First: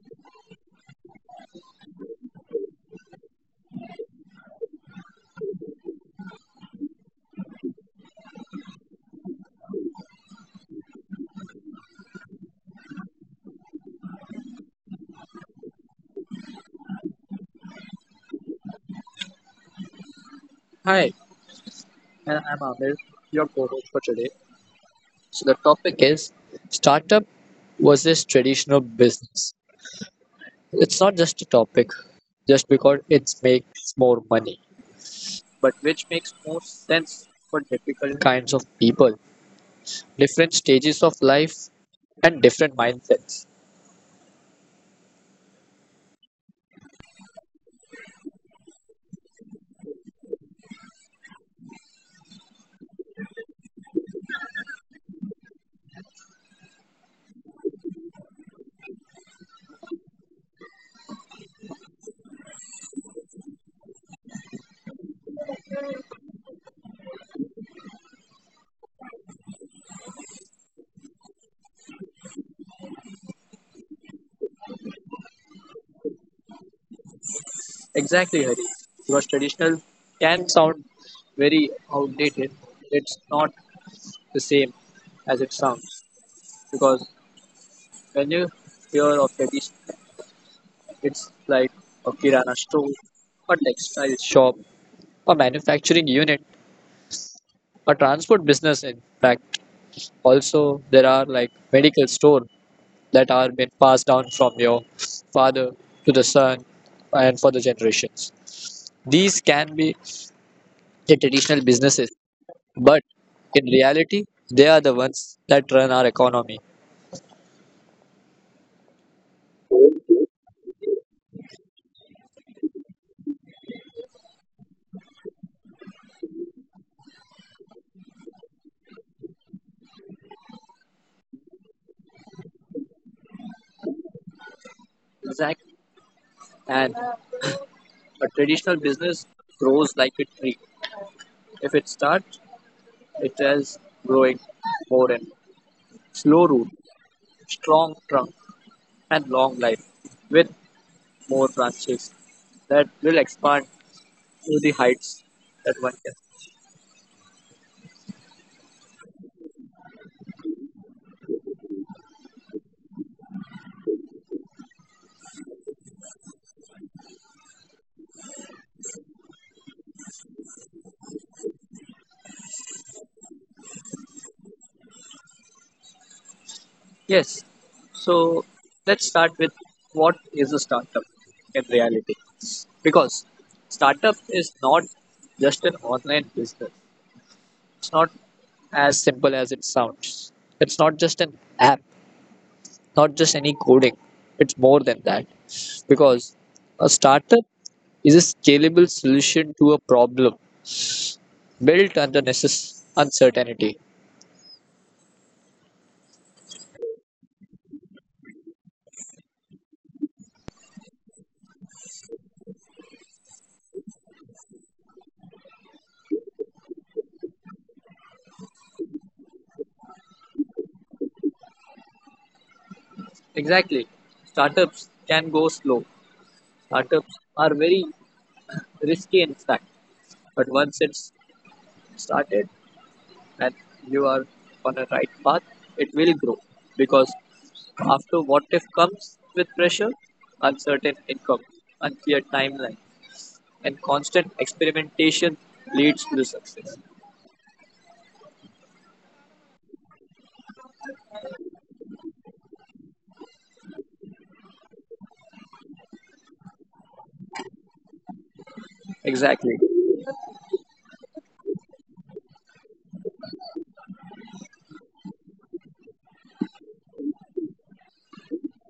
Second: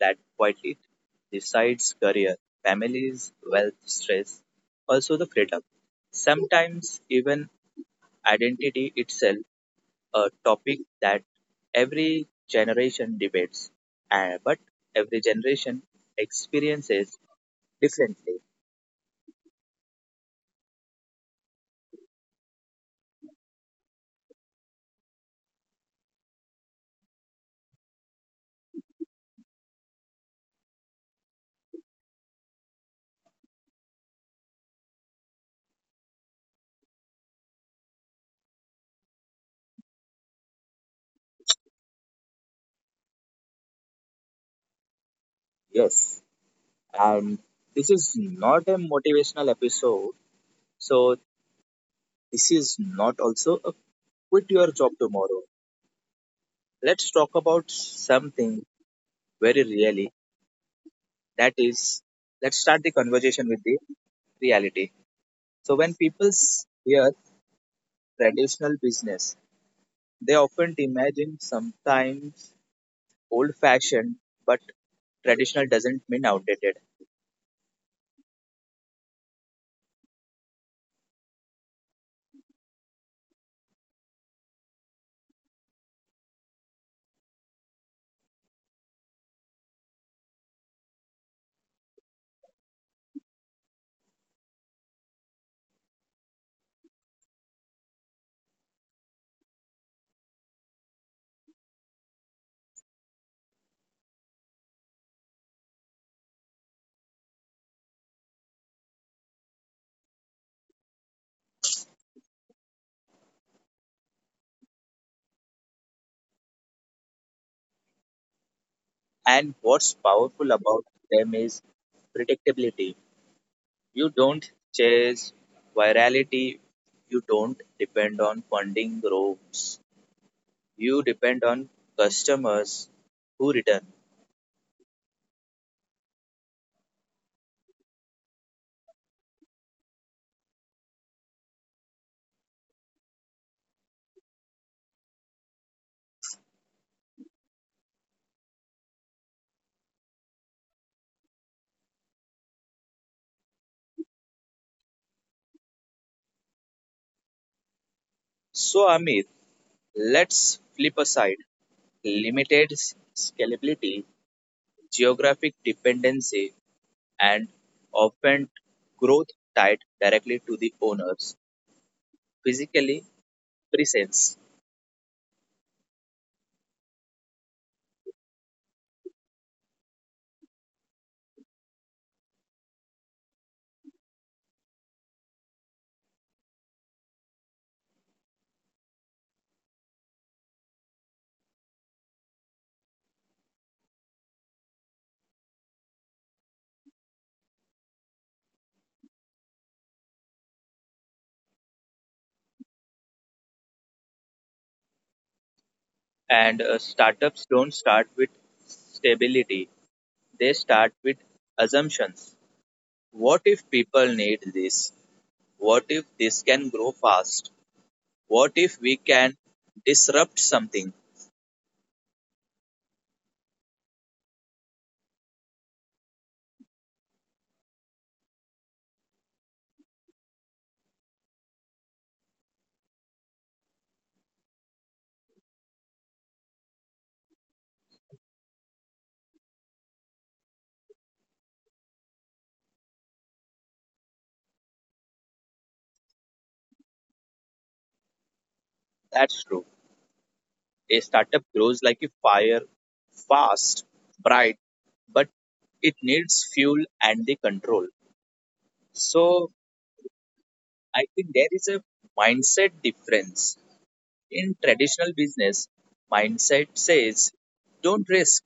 that quietly decides career, families, wealth, stress, also the freedom. Sometimes even identity itself, a topic that every generation debates, but every generation experiences differently. Hi, and I'm Amir, your co-host for today. So the topic is startup versus traditional business. It's not just a topic, just because it makes more money, but which makes more sense for different kinds of people, different stages of life, and different mindsets. Yes, and this is not a motivational episode, so this is not also a quit your job tomorrow let's talk about something very really. That is, let's start the conversation with the reality. So, when people hear traditional business, they often imagine sometimes old fashioned, but traditional doesn't mean outdated. Exactly, Hari. Because traditional can sound very outdated. It's not the same as it sounds. Because when you hear of tradition, it's like a kirana store, a textile shop, a manufacturing unit, a transport business. In fact, also there are like medical store that are been passed down from your father to the son and for the generations. These can be the traditional businesses, but in reality, they are the ones that run our economy. And what's powerful about them is predictability. You don't chase virality, you don't depend on funding groups, you depend on customers who return. Exactly. And a traditional business grows like a tree. If it starts, it is growing more and slow root, strong trunk, and long life, with more branches that will expand to the heights that one can. So, Amit, let's flip aside limited scalability, geographic dependency, and often growth tied directly to the owners, physically presence. Yes, so let's start with what is a startup in reality. Because startup is not just an online business, it's not as simple as it sounds. It's not just an app, not just any coding, it's more than that, because a startup is a scalable solution to a problem built under uncertainty. And startups don't start with stability, they start with assumptions. What if people need this? What if this can grow fast? What if we can disrupt something? Exactly. Startups can go slow, startups are very risky, in fact, but once it's started and you are on a right path, it will grow, because after what if comes with pressure, uncertain income, unclear timeline, and constant experimentation leads to the success. That's true. A startup grows like a fire, fast, bright, but it needs fuel and the control. Exactly. So I think there is a mindset difference. In traditional business, mindset says don't risk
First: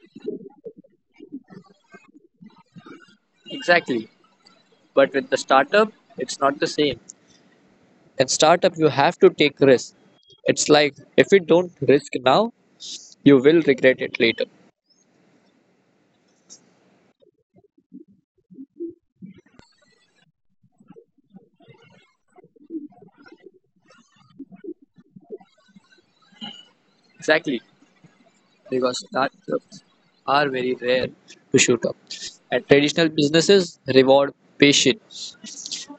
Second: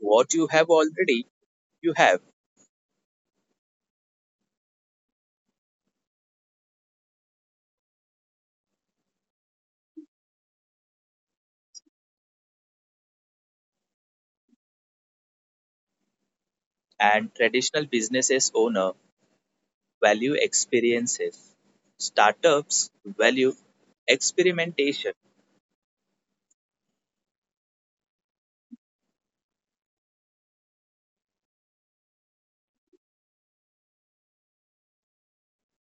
what you have already you have. Exactly. But with the startup, it's not the same. In startup, you have to take risks. It's like if you don't risk now, you will regret it later. And traditional businesses owner value experiences, startups value experimentation. Exactly. Because startups are very rare to shoot up. And traditional businesses reward patience,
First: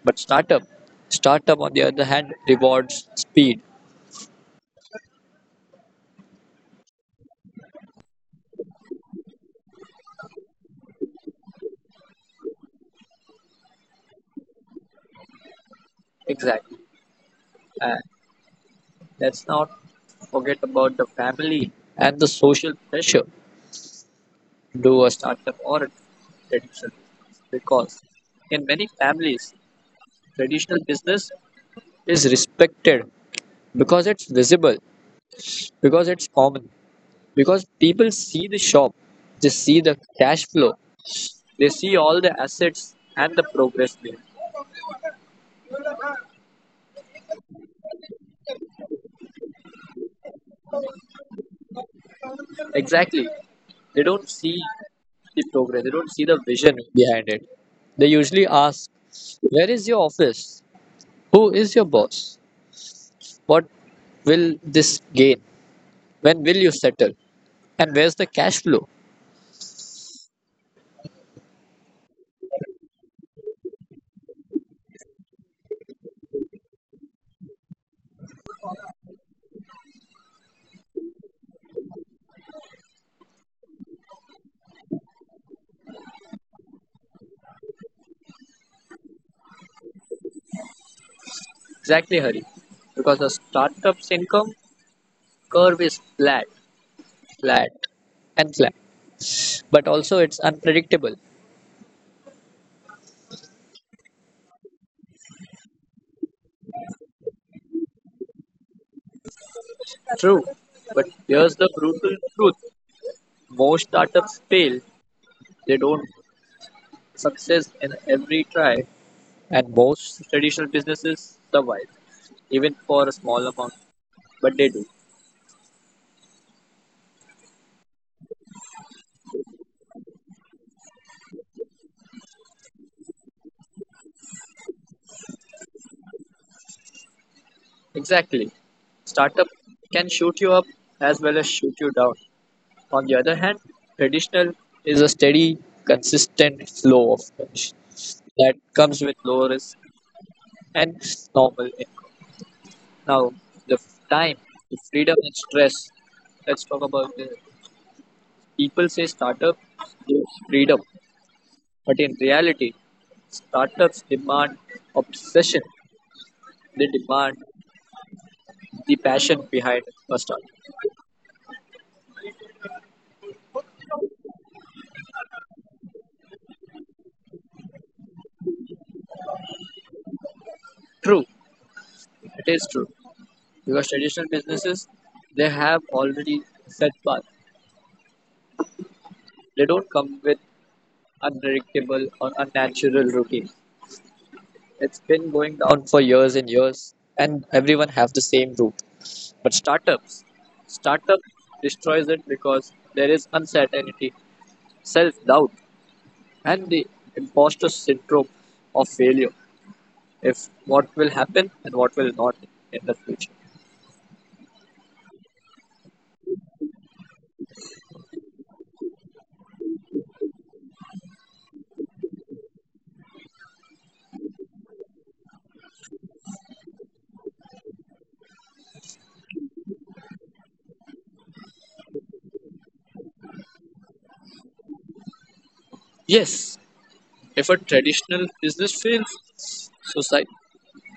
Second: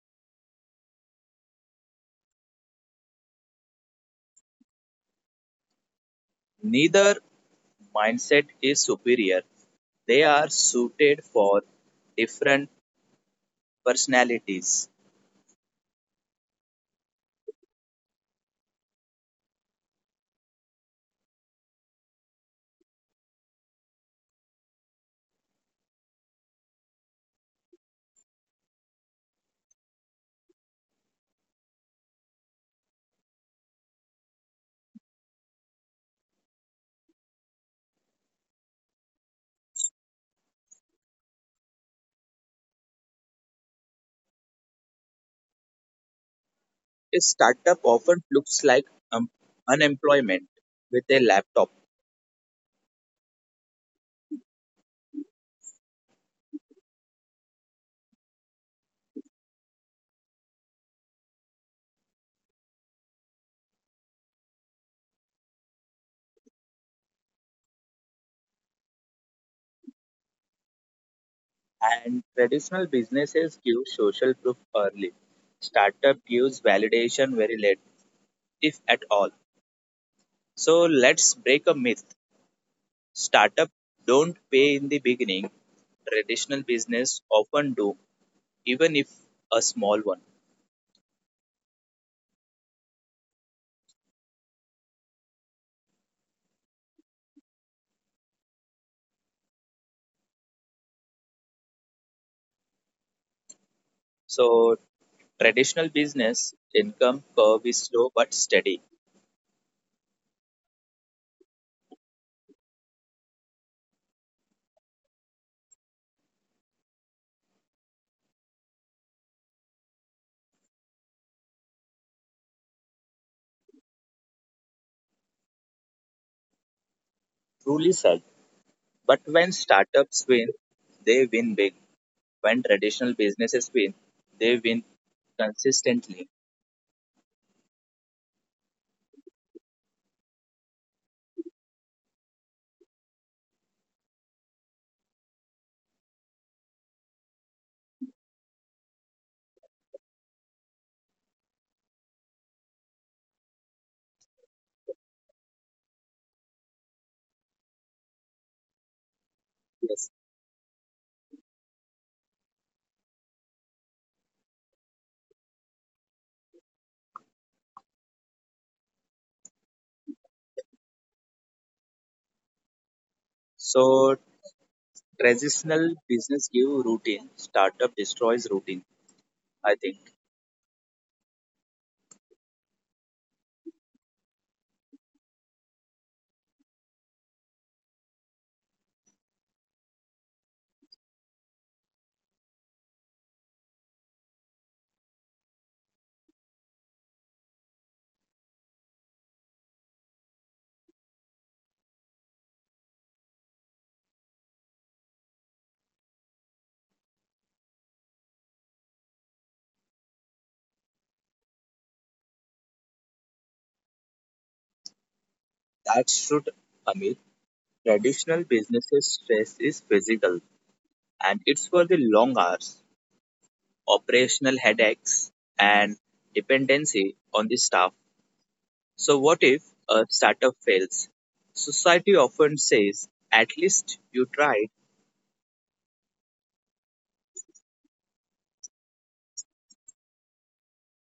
but startup, startup on the other hand rewards speed. Neither mindset is superior. They are suited for different personalities. Exactly. And let's not forget about the family and the social pressure to do a startup or a traditional business, because in many families, traditional business is respected because it's visible, because it's common, because people see the shop, they see the cash flow, they see all the assets and the progress made. A startup often looks like um, unemployment with a laptop, Exactly. They don't see the progress, they don't see the vision behind it. They usually ask, where is your office? Who is your boss? What will this gain? When will you settle? And where's the cash flow? and traditional businesses give social proof early. Startup gives validation very late, if at all. So let's break a myth. Startup don't pay in the beginning. Traditional business often do, even if a small one. Exactly, Hari. Because a startup's income curve is flat, flat and flat. But also, it's unpredictable. So traditional business income curve is slow but steady. True. But here's the brutal truth: most startups fail, they don't success in every try. And most traditional businesses survive, even for a small amount, but they do. Truly, sir. But when startups win, they win big. When traditional businesses win, they win consistently. Exactly. Startup can shoot you up as well as shoot you down. On the other hand, traditional is a steady, consistent flow of cash that comes with low risk and normal income. Now, time, the freedom and stress. Let's talk about the people say startup Yes. gives freedom, but in reality, startups demand obsession. They demand the passion behind a startup. So traditional business give routine, startup destroys routine. I think True, it is true. Because traditional businesses, they have already set path, they don't come with unpredictable or unnatural routine, it's been going down for years and years, and everyone have the same route. But startup destroys it, because there is uncertainty, self-doubt, and the imposter syndrome of failure, if what will happen and what will not in the future. that's should Amit. Traditional businesses stress is physical and it's for the long hours, operational headaches and dependency on the staff. So, what if a startup fails? Society often says, at least you tried. Yes, if a traditional business fails, society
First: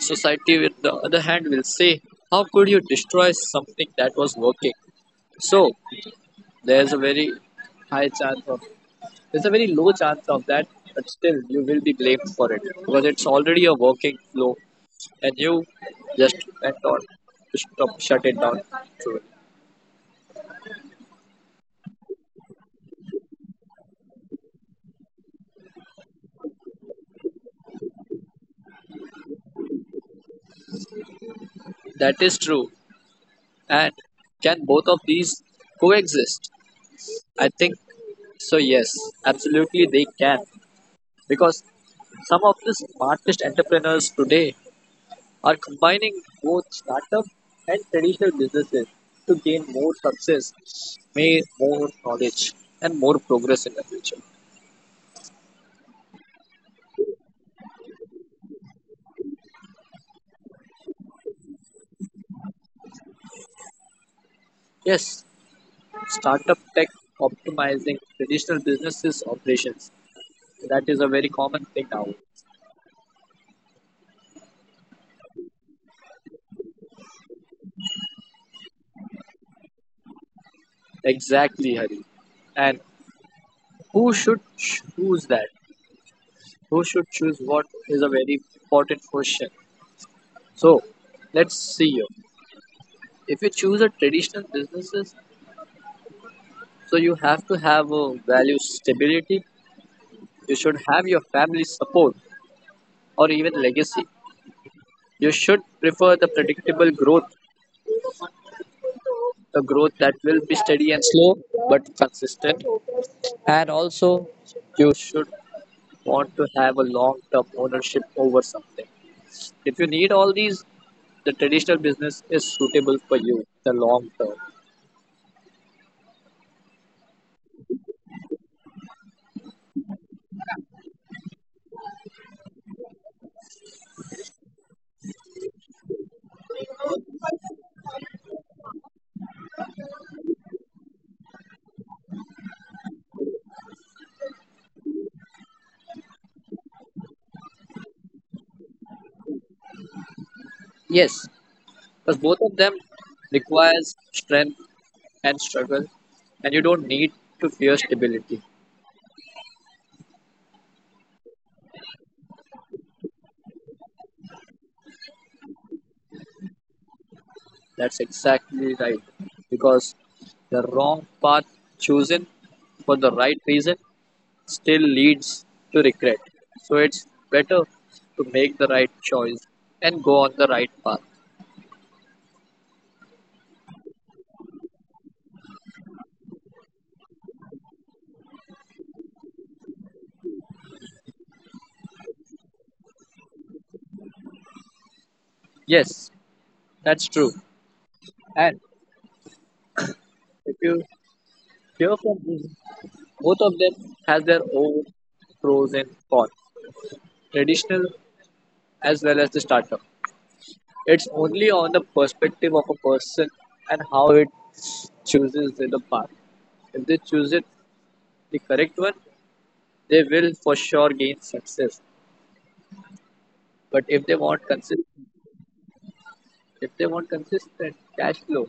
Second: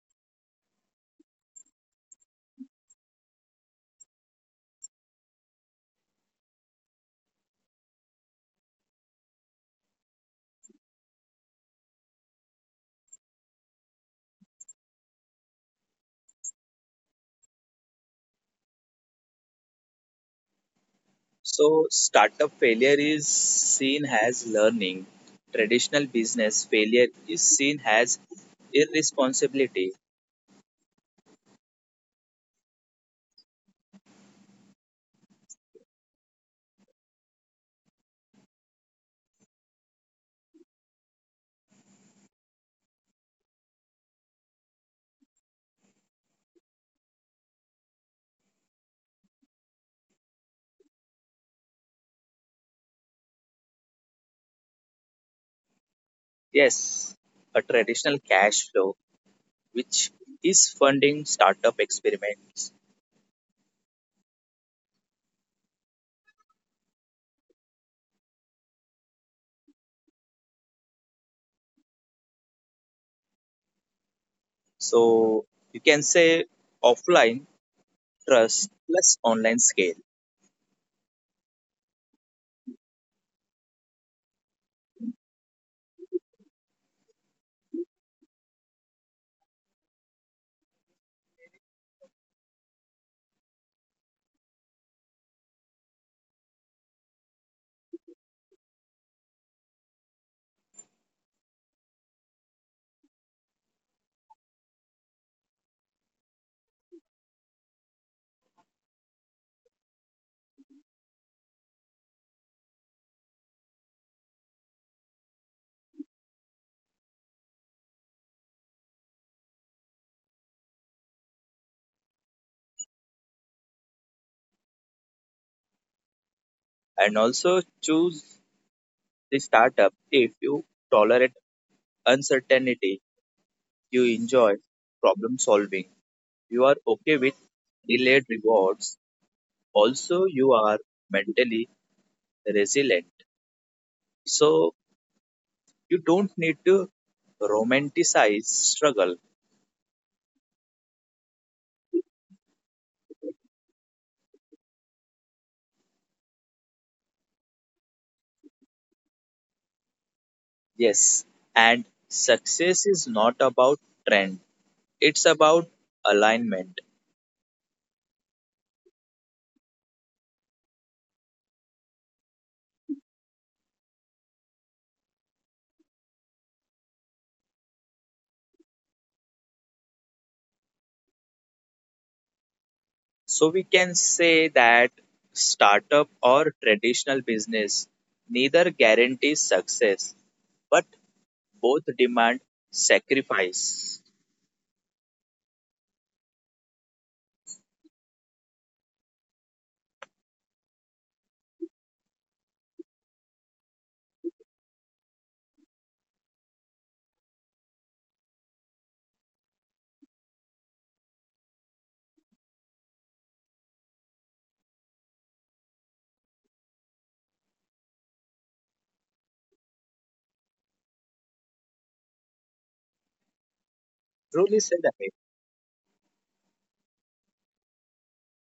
Society, with the other hand, will say, how could you destroy something that was working? So, there's a very high chance of, there's a very low chance of that, but still, you will be blamed for it because it's already a working flow, and you just went on to stop, shut it down. So, So, startup failure is seen as learning. Traditional business failure is seen as irresponsibility. that is true. And can both of these coexist? I think so, yes, absolutely they can. Because some of the smartest entrepreneurs today are combining both startup and traditional businesses to gain more success, may more knowledge, and more progress in the future. Yes, a traditional cash flow, which is funding startup experiments. Yes, startup tech optimizing traditional businesses operations. That is a very common thing now. So, you can say offline trust plus online scale, Exactly, Hari. And who should choose that? Who should choose what is a very important question. So let's see here. If you choose a traditional businesses, so you have to have a value stability. You should have your family's support or even legacy. You should prefer the predictable growth, the growth that will be steady and slow but consistent. And also, you should want to have a long term ownership over something. If you need all these, the traditional business is suitable for you, the long term. and also choose the startup if you tolerate uncertainty, you enjoy problem solving, you are okay with delayed rewards, also, you are mentally resilient. So, you don't need to romanticize struggle. Yes, because both of them requires strength and struggle, and you don't need to fear stability. Yes, and success is not about trend, it's about alignment. That's exactly right. Because the wrong path chosen for the right reason still leads to regret. So it's better to make the right choice and go on the right path. So, we can say that startup or traditional business neither guarantees success, but both demand sacrifice. Yes, that's true. And if you hear from them, both of them has their own pros and cons, traditional as well as the startup. It's only on the perspective of a person and how it chooses the path. If they choose it the correct one, they will for sure gain success. But Truly said Amit. if they want consistent cash flow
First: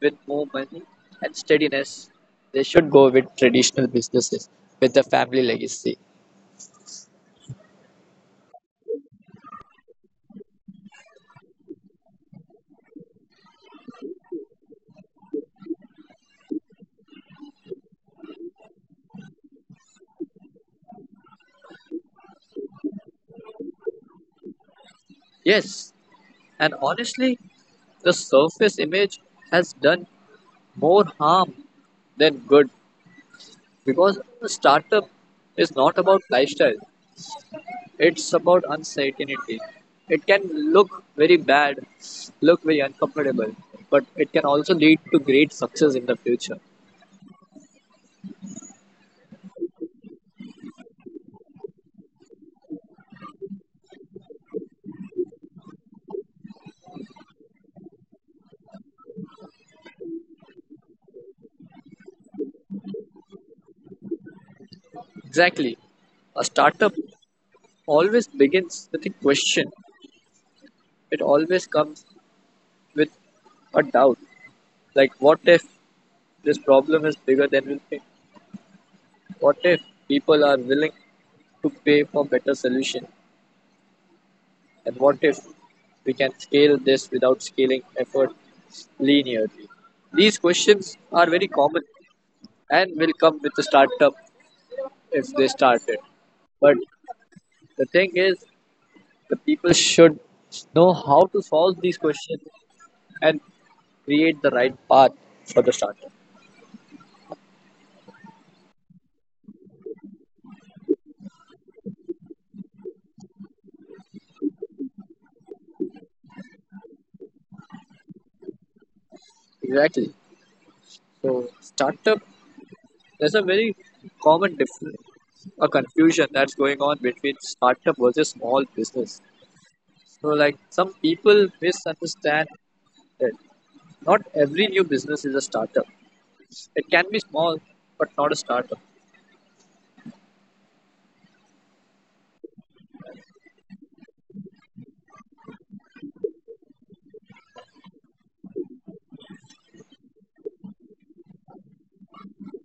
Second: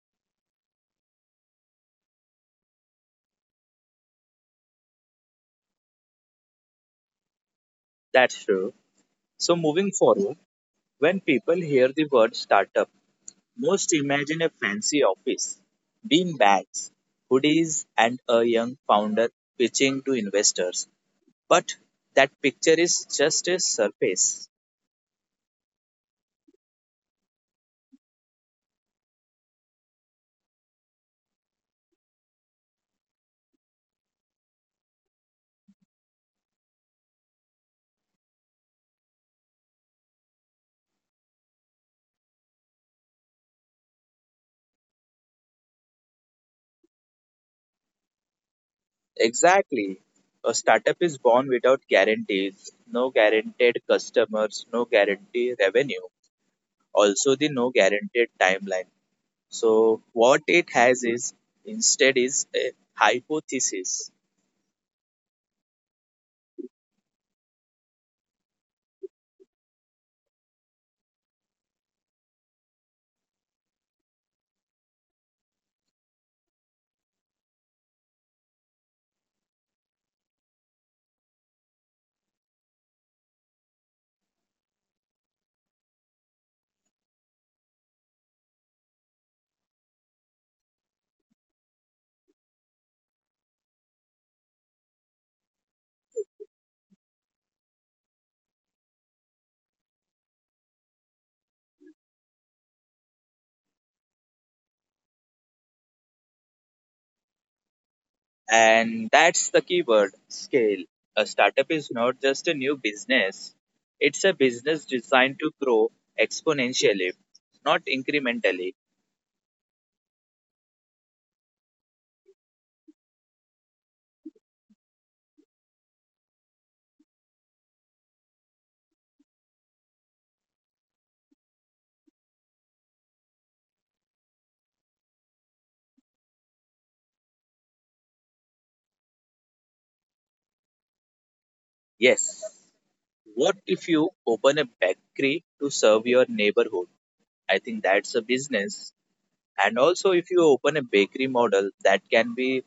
with more money and steadiness, they should go with traditional businesses with the family legacy. That's true. So moving forward, when people hear the word startup, most imagine a fancy office, bean bags, hoodies, and a young founder pitching to investors. But that picture is just a surface. Yes, and honestly, the surface image has done more harm than good, because a startup is not about lifestyle. It's about uncertainty. It can look very bad, look very uncomfortable, but it can also lead to great success in the future. Exactly. A startup is born without guarantees, no guaranteed customers, no guaranteed revenue, also the no guaranteed timeline. So what it has is instead is a hypothesis, Exactly. A startup always begins with a question. It always comes with a doubt. Like, what if this problem is bigger than we think? What if people are willing to pay for better solution? And what if we can scale this without scaling effort linearly? These questions are very common and will come with the startup if they started. But the thing is, the people should know how to solve these questions and create the right path for the startup. and that's the keyword scale. A startup is not just a new business; it's a business designed to grow exponentially, not incrementally. Exactly. So startup, there's a very common difference, a confusion that's going on between startup versus small business. So, like some people misunderstand that not every new business is a startup. It can be small, but not a startup. Yes. What if you open a bakery to serve your neighborhood? I think that's a business. And also, if you open a bakery model, that can be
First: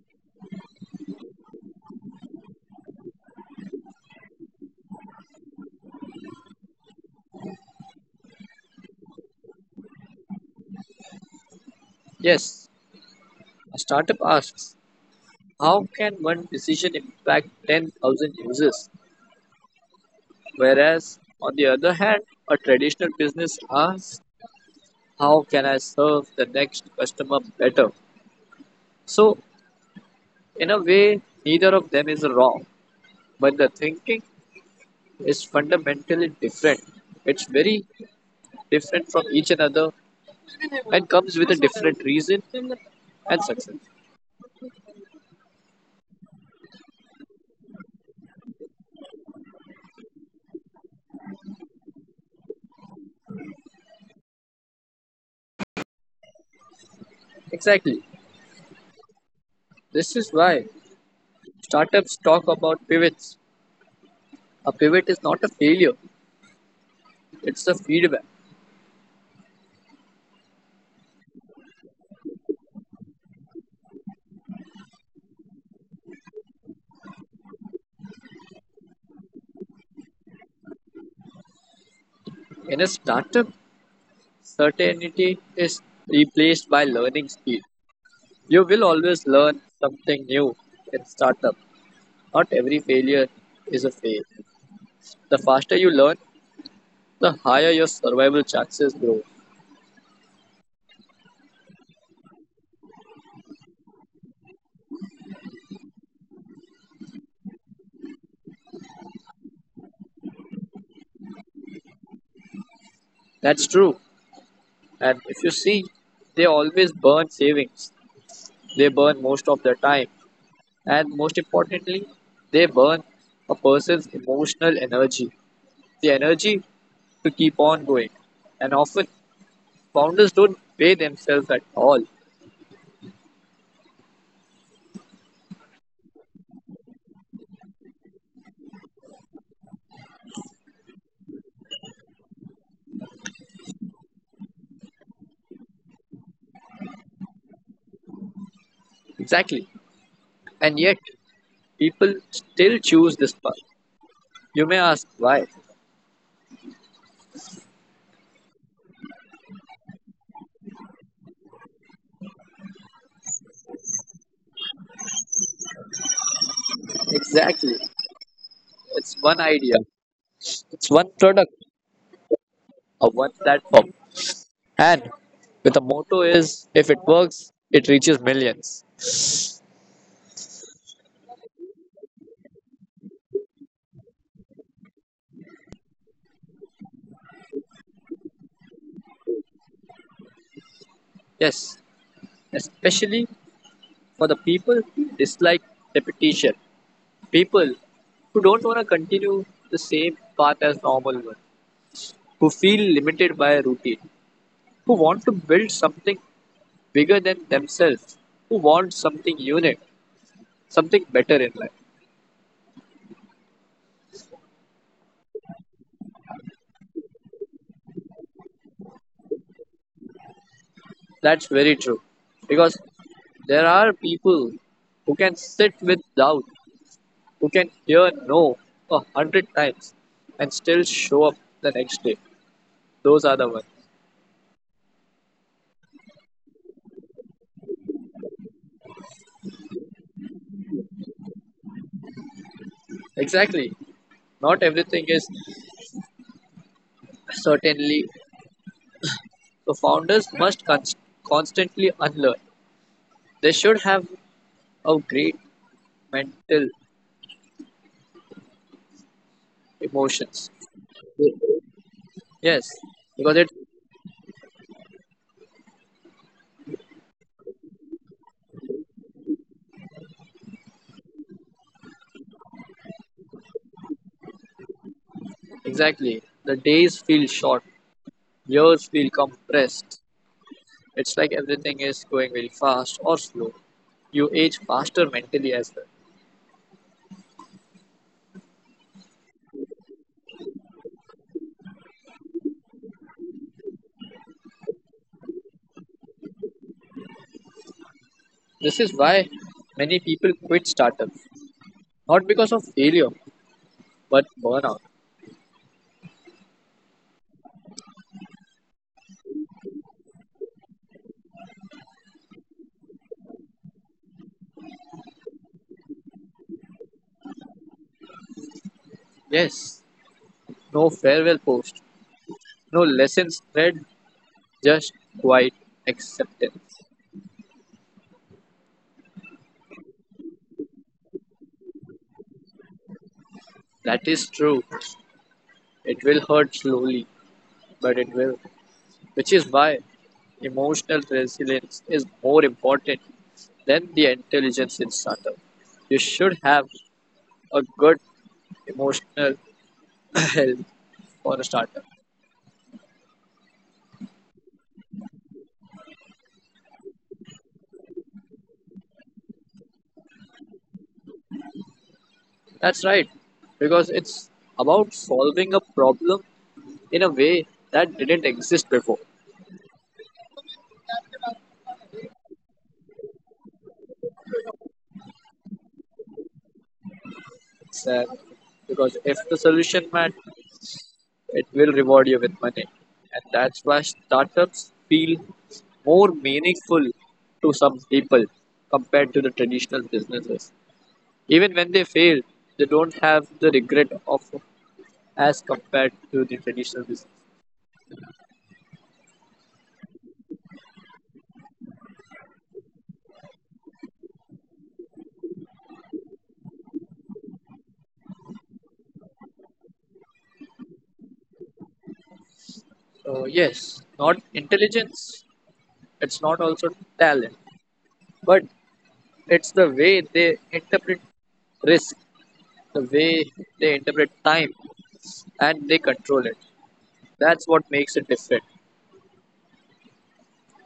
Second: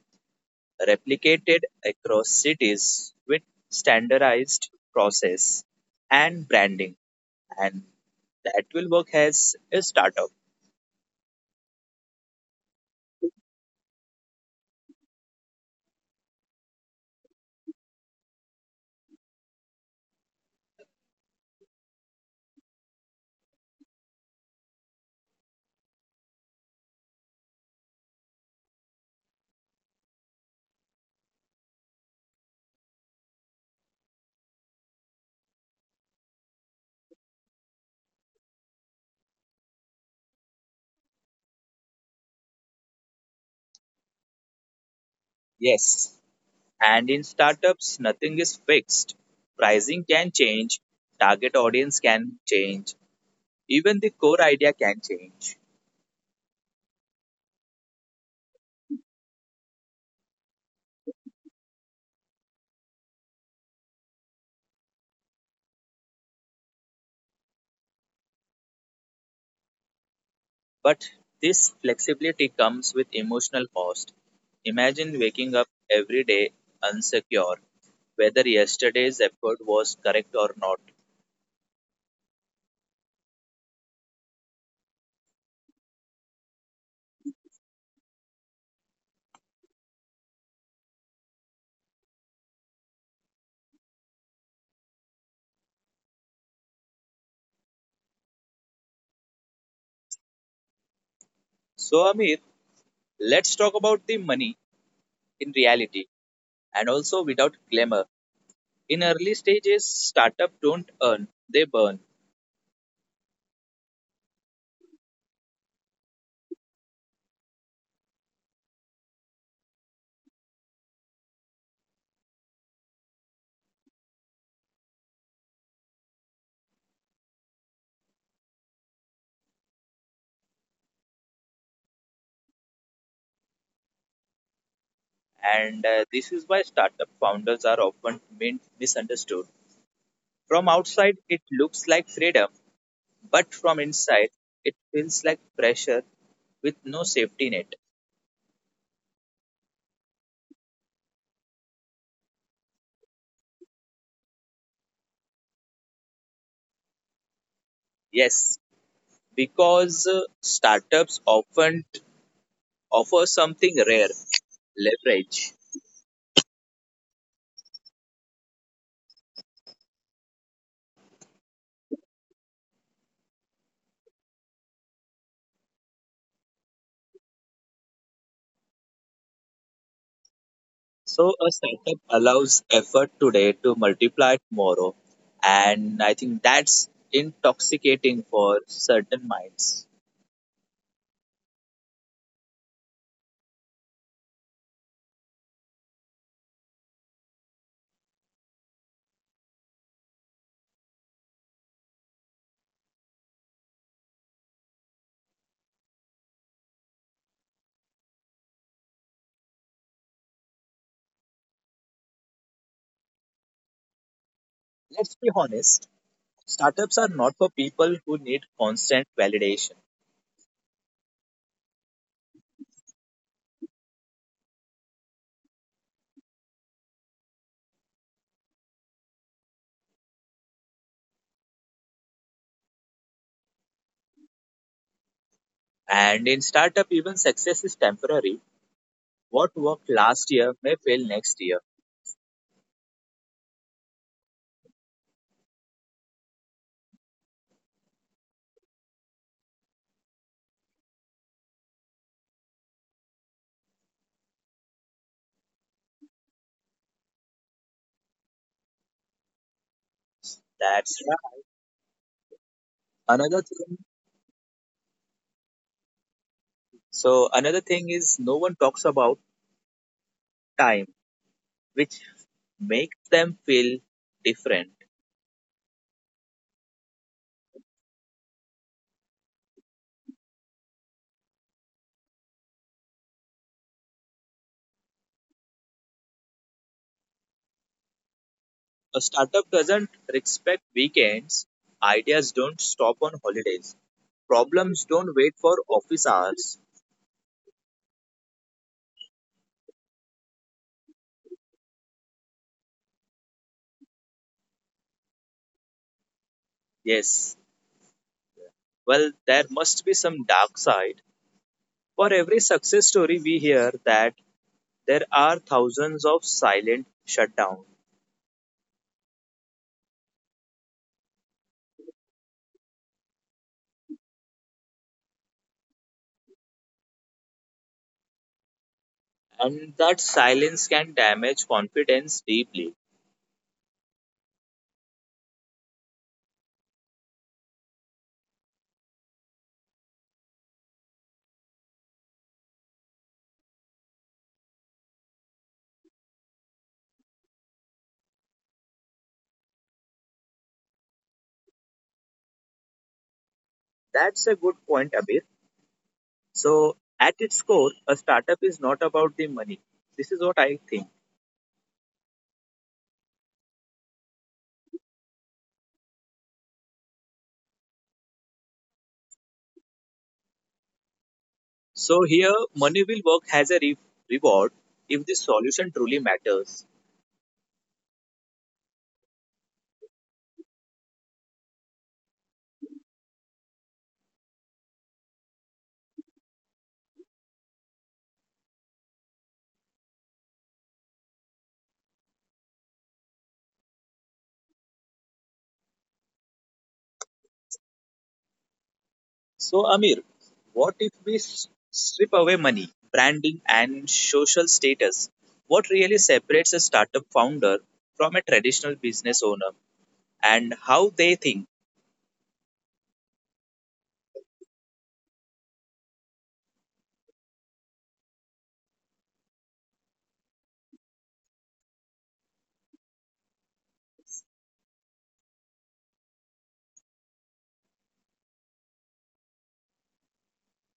replicated across cities with standardized process and branding, and that will work as a startup. Yes, a startup asks, how can one decision impact 10,000 users? Whereas, on the other hand, a traditional business asks, how can I serve the next customer better? So, in a way, neither of them is wrong, but the thinking is fundamentally different. It's very different from each another and comes with a different reason and success. Yes, and in startups nothing is fixed, pricing can change, target audience can change, even the core idea can change. Exactly. This is why startups talk about pivots. A pivot is not a failure, it's a feedback. But this flexibility comes with emotional cost. Imagine waking up every day unsecure whether yesterday's effort was correct or not. In a startup, certainty is replaced by learning speed. You will always learn something new in startup. Not every failure is a fail. The faster you learn, the higher your survival chances grow. So Amir, let's talk about the money in reality and also without glamour. In early stages, startups don't earn, they burn. That's true. And if you see, they always burn savings. They burn most of their time. And most importantly, they burn a person's emotional energy, the energy to keep on going. And often, founders don't pay themselves at all. And this is why startup founders are often misunderstood. From outside, it looks like freedom, but from inside, it feels like pressure with no safety net. Exactly. And yet, people still choose this path. You may ask why. Yes, because startups often offer something rare leverage. Exactly. It's one idea, it's one product, or one platform. And with the motto is if it works, it reaches millions. So a startup allows effort today to multiply tomorrow, and I think that's intoxicating for certain minds. Yes, especially for the people who dislike repetition. People who don't want to continue the same path as normal one, who feel limited by a routine, who want to build something bigger than themselves, who want something unique, something better in life. Let's be honest, startups are not for people who need constant validation. That's very true. Because there are people who can sit with doubt, who can hear no 100 times and still show up the next day. Those are the ones. And in startup, even success is temporary. What worked last year may fail next year. Exactly. Not everything is certainly. The founders must constantly unlearn. They should have a great mental emotions. That's Yes, because another it thing. So another thing is no one talks about time, which makes them feel different. exactly, the days feel short, years feel compressed. It's like everything is going very fast or slow. You age faster mentally as well. A startup doesn't respect weekends. Ideas don't stop on holidays. Problems don't wait for office hours. This is why many people quit startups, not because of failure, but burnout. Yes, well, there must be some dark side. For every success story, we hear that there are thousands of silent shutdowns, Yes, no farewell post, no lessons read, just quiet acceptance. and that silence can damage confidence deeply. That is true. It will hurt slowly, but it will. Which is why emotional resilience is more important than the intelligence in startup. You should have a good emotional health for a startup. That's a good point, Abir. So, at its core, a startup is not about the money. This is what I think. That's right, because it's about solving a problem in a way that didn't exist before. So here, money will work as a reward if the solution truly matters. It's because if the solution matters, it will reward you with money. And that's why startups feel more meaningful to some people compared to the traditional businesses. Even when they fail, they don't have the regret of as compared to the traditional business. So Amir, what if we strip away money, branding, and social status? What really separates a startup founder from a traditional business owner, and how they think? So yes, not intelligence. It's not also talent, but it's the way they interpret risk, the way they interpret time, and they control it. That's what makes it different.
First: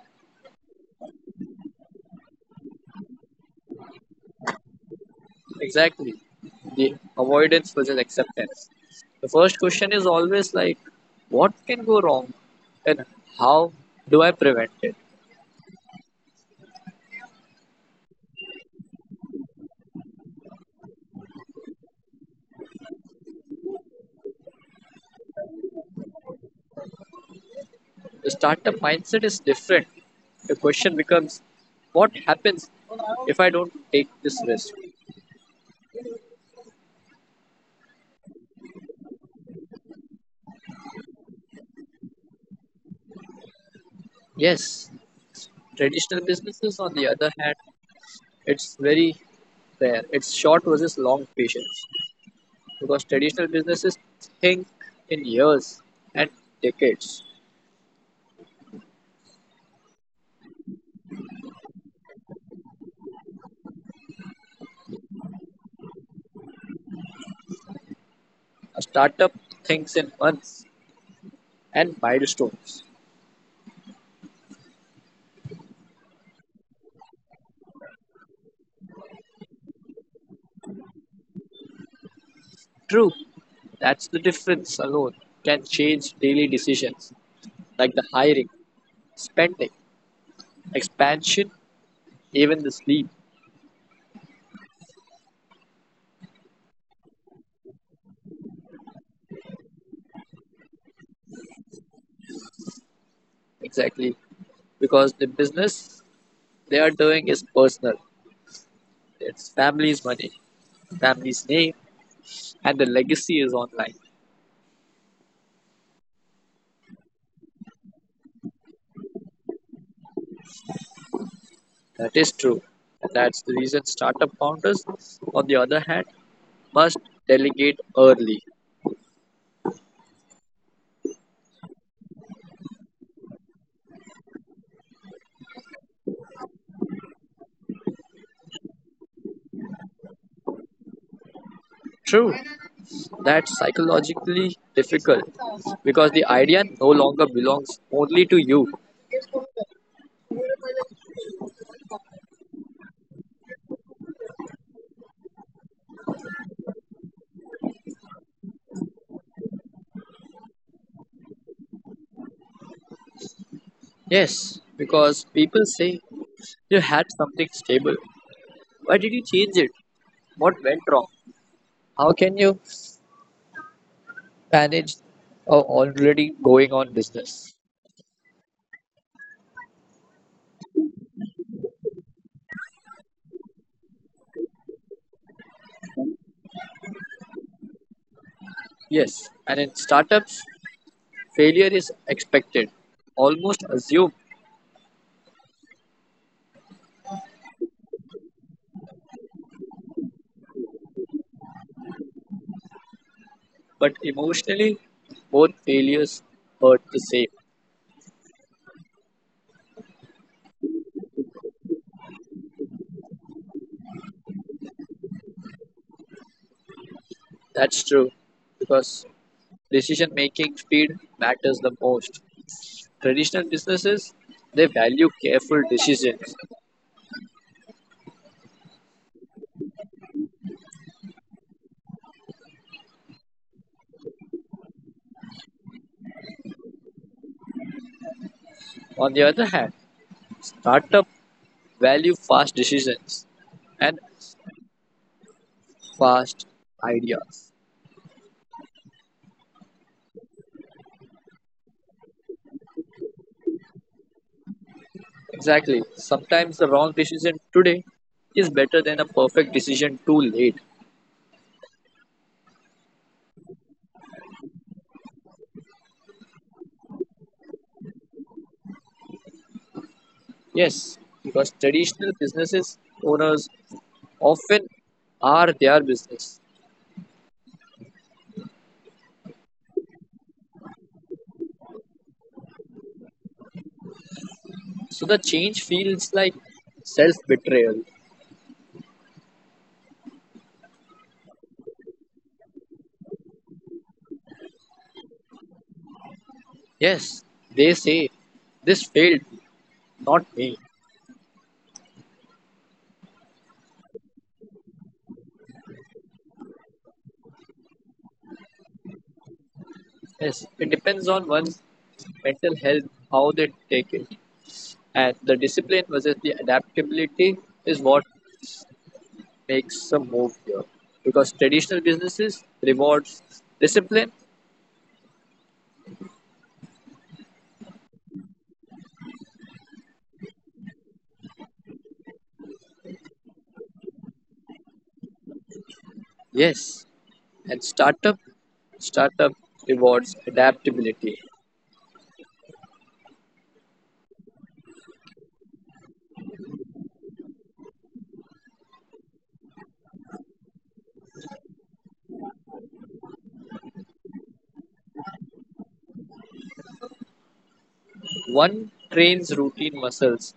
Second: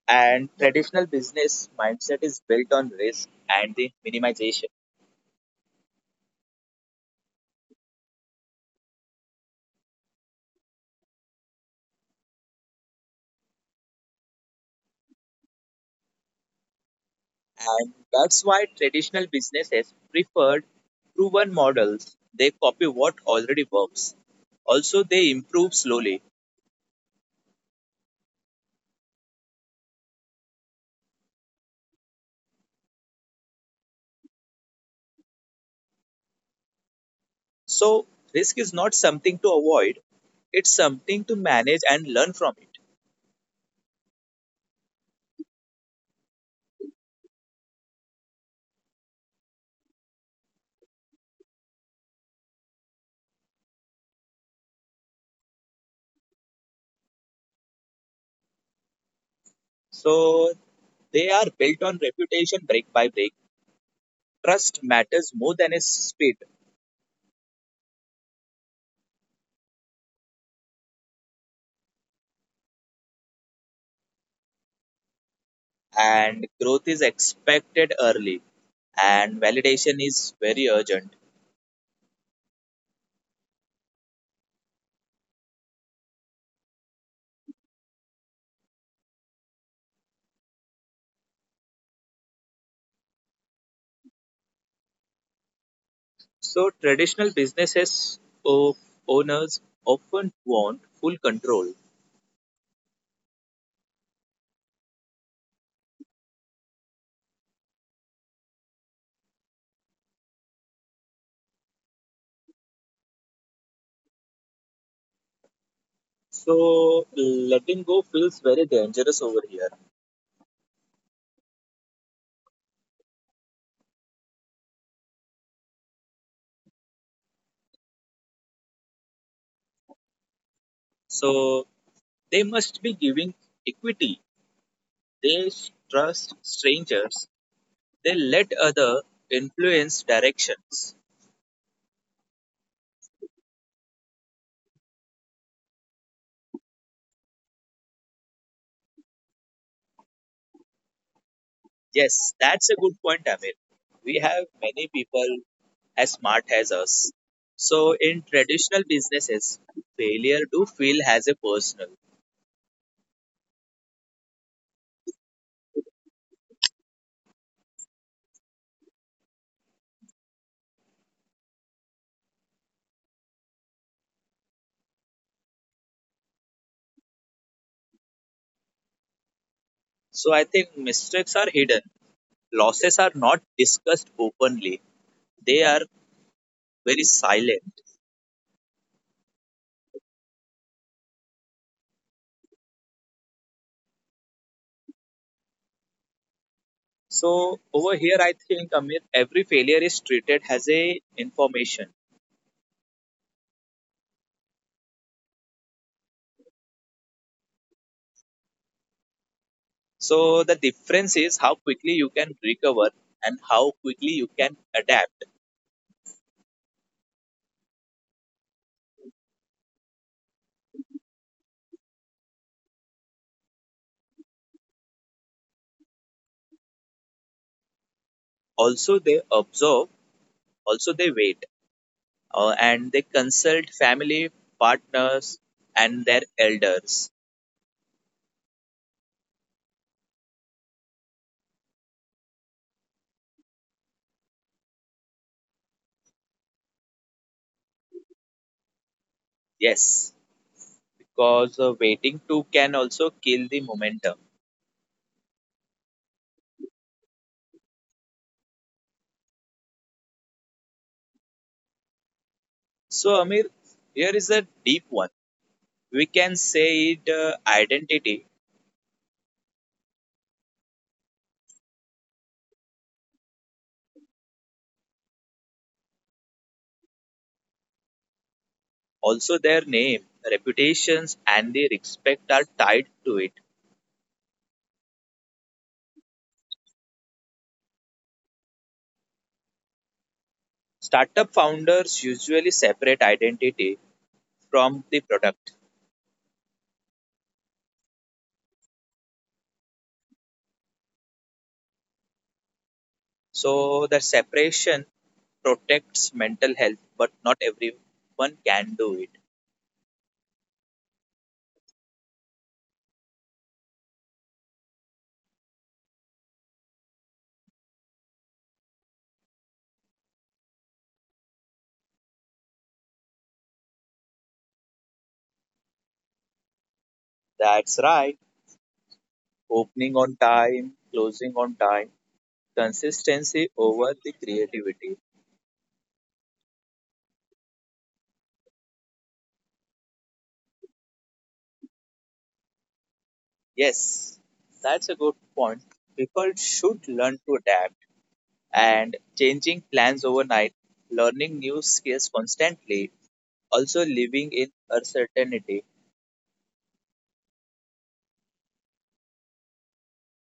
And traditional business mindset is built on risk and the minimization. Exactly. The avoidance versus acceptance. The first question is always like, what can go wrong and how do I prevent it? And that's why traditional businesses preferred proven models. They copy what already works. Also, they improve slowly. The startup mindset is different. The question becomes, what happens if I don't take this risk? So, risk is not something to avoid, it's something to manage and learn from it. Yes, traditional businesses, on the other hand, it's very rare. It's short versus long patience because traditional businesses think in years and decades. So, they are built on reputation break by break. Trust matters more than its speed, A startup thinks in months and milestones. and growth is expected early, and validation is very urgent. True, that's the difference alone can change daily decisions like the hiring, spending, expansion, even the sleep. So traditional businesses of owners often want full control. Exactly. Because the business they are doing is personal. It's family's money, family's name, and the legacy is online. So letting go feels very dangerous over here. That is true. And that's the reason startup founders, on the other hand, must delegate early. So they must be giving equity. They trust strangers. They let other influence directions. True. That's psychologically difficult because the idea no longer belongs only to you. Yes, that's a good point, Amir. We have many people as smart as us. So in traditional businesses, failure do feel as a personal. Yes, because people say you had something stable. Why did you change it? What went wrong? How can you manage a already going on business? So I think mistakes are hidden, losses are not discussed openly, they are very silent. Yes, and in startups, failure is expected, almost assumed, So over here I think Amit, every failure is treated as a information. but emotionally, both failures hurt the same. So the difference is how quickly you can recover and how quickly you can adapt. That's true because decision making speed matters the most. Traditional businesses, they value careful decisions. Also they observe, also they wait, and they consult family partners and their elders. On the other hand, startup value fast decisions and fast ideas. Yes, because waiting too can also kill the momentum. Exactly. Sometimes the wrong decision today is better than a perfect decision too late. So Amir, here is a deep one, we can say it, identity. Yes, because traditional businesses owners often are their business. Also their name reputations and the respect are tied to it. So the change feels like self betrayal. Startup founders usually separate identity from the product. Yes, they say this failed, not me. So the separation protects mental health, but not everyone can do it. Yes, it depends on one's mental health, how they take it. And the discipline versus the adaptability is what makes a move here. Because traditional businesses rewards discipline, That's right, opening on time closing on time, consistency over the creativity. yes, and startup rewards adaptability. Yes, that's a good point, people should learn to adapt and changing plans overnight, learning new skills constantly, also living in uncertainty. One trains routine muscles,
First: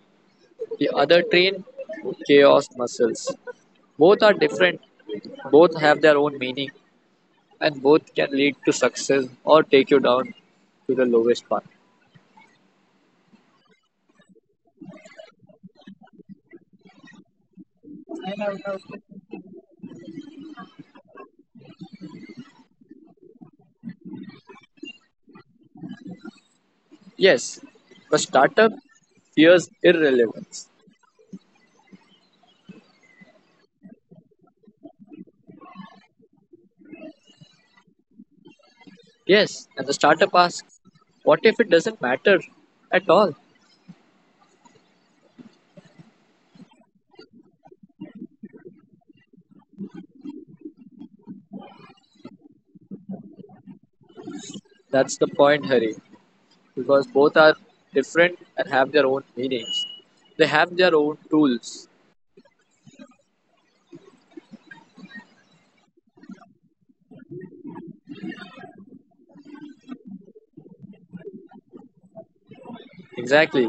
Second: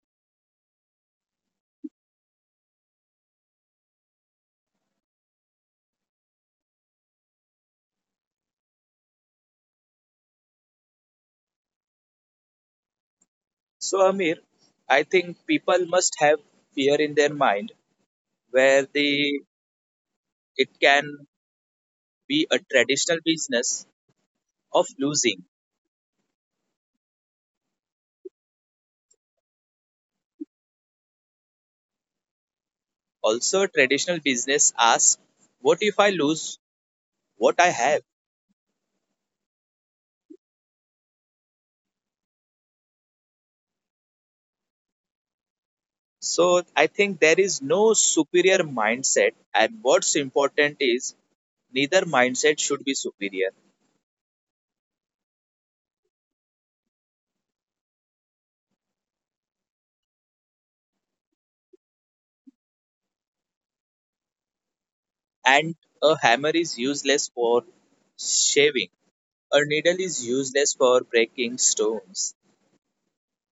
the other train chaos muscles. Both are different, both have their own meaning, and both can lead to success or take you down to the lowest path. So, Amir, I think people must have fear in their mind where they it can be a traditional business of losing. Yes, the startup fears irrelevance. Also, traditional business asks, what if I lose what I have? Yes, and the startup asks, what if it doesn't matter at all? So, I think there is no superior mindset, and what's important is neither mindset should be superior. That's the point, Hari, because both are different and have their own meanings. They have their own tools. And a hammer is useless for shaving. A needle is useless for breaking stones. Exactly.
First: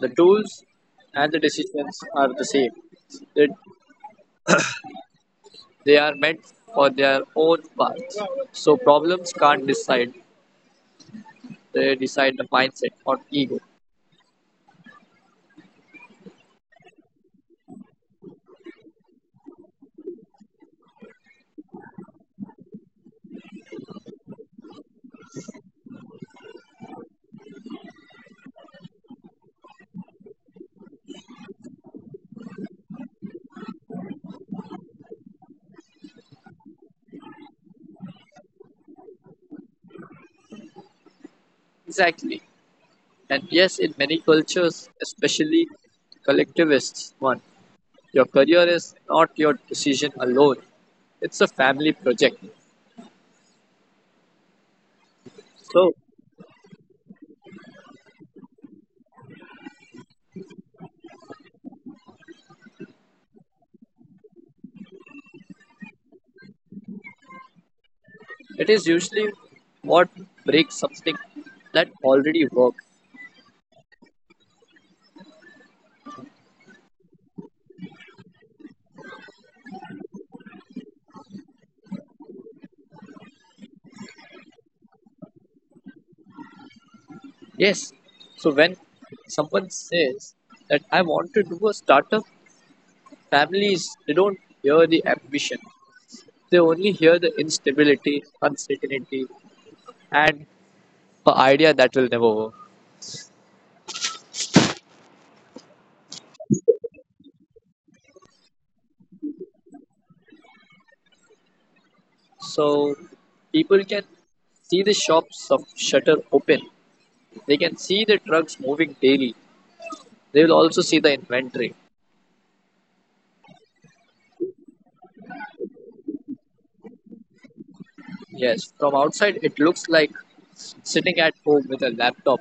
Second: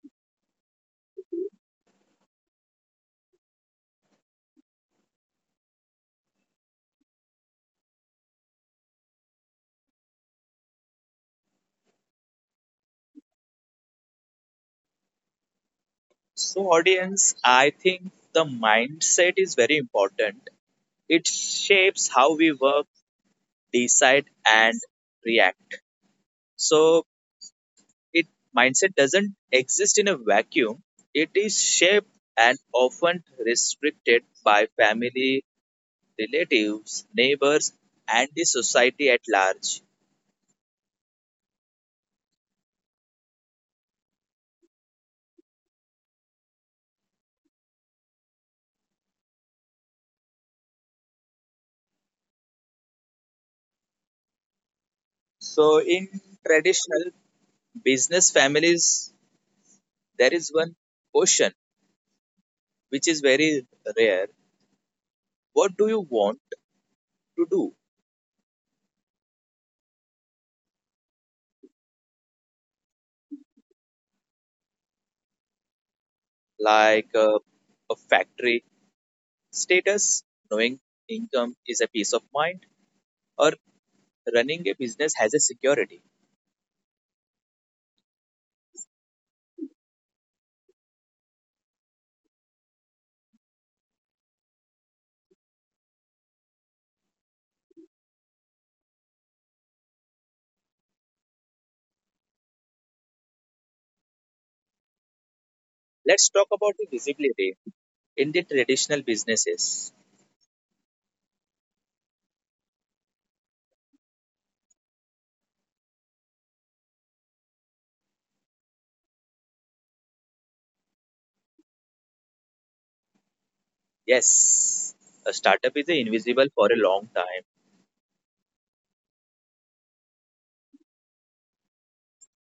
The tools and the decisions are the same. They, they are meant for their own paths. So problems can't decide they decide the mindset or ego. So, audience, I think the mindset is very important. It shapes how we work, decide, and react. So, it mindset doesn't exist in a vacuum. It is shaped and often restricted by family, relatives, neighbors, and the society at large. Exactly. And yes, in many cultures, especially collectivists one, your career is not your decision alone. It's a family project. So, So in traditional business families, there is one question which is very rare. What do you want to do? it is usually what breaks something that already works. Like a factory status, knowing income is a peace of mind, or running a business has a security. Yes. So when someone says that I want to do a startup, families they don't hear the ambition. They only hear the instability, uncertainty, and an idea that will never work. Let's talk about the visibility in the traditional businesses. So people can see the shops of shutter open. They can see the trucks moving daily. They will also see the inventory. Yes, a startup is invisible for a long time, Yes, from outside it looks like sitting at home with a laptop.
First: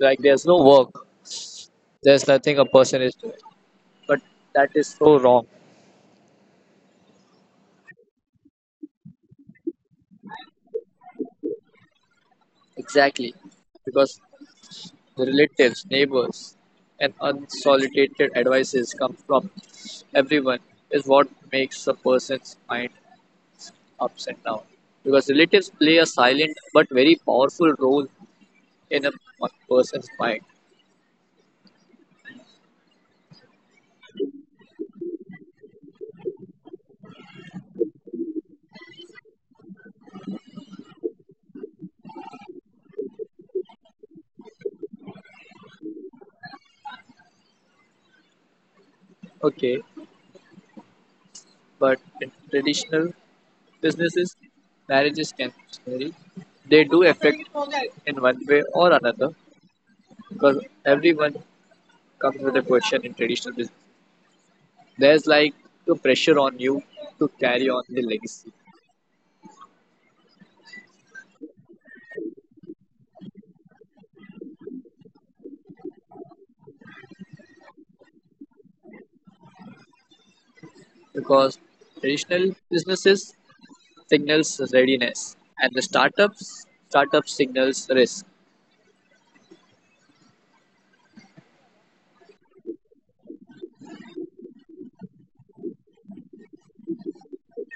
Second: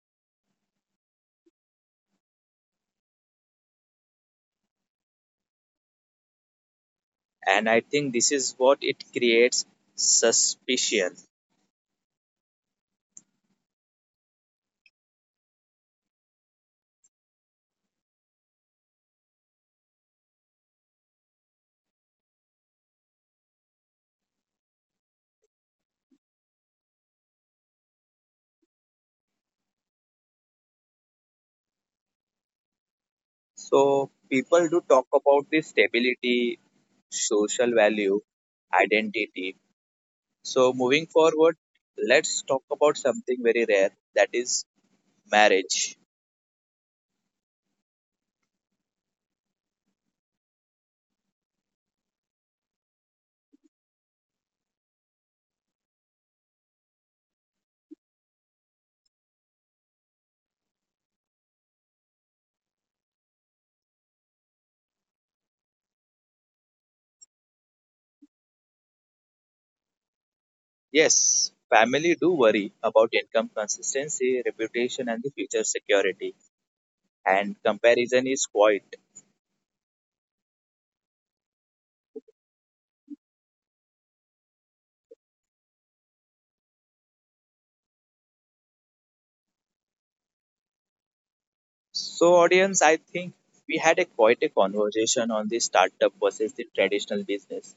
Like there's no work. There's nothing a person is doing. But that is so wrong. and I think this is what it creates suspicion. Exactly. Because the relatives, neighbors, and unsolicited advices come from everyone is what makes a person's mind ups and downs because relatives play a silent but very powerful role in a person's mind. So people do talk about the stability social value, identity. So, moving forward, let's talk about something very rare that is marriage. Okay, but in traditional businesses marriages can vary, they do affect in one way or another because everyone comes with a question in traditional business, there's like the pressure on you to carry on the legacy Yes, family do worry about income consistency, reputation, and the future security, and comparison is quite. because traditional businesses signals readiness and the startup signals risk. So, audience, I think we had a quite a conversation on the startup versus the traditional business.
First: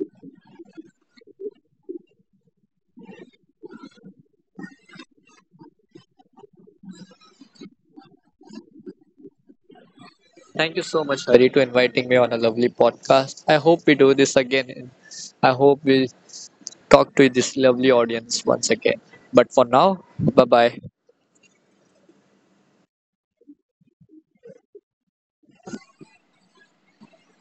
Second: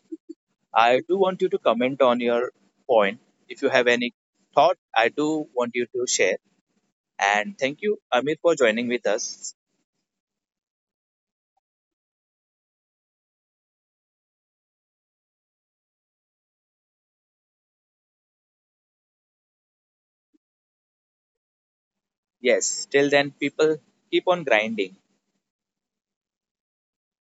I do want you to comment on your point. If you have any thought, I do want you to share. And thank you, Amir, for joining with us. Thank you so much, Hari, to inviting me on a lovely podcast. I hope we do this again, and I hope we talk to this lovely audience once again. But for now, bye bye. Yes, till then, people keep on grinding.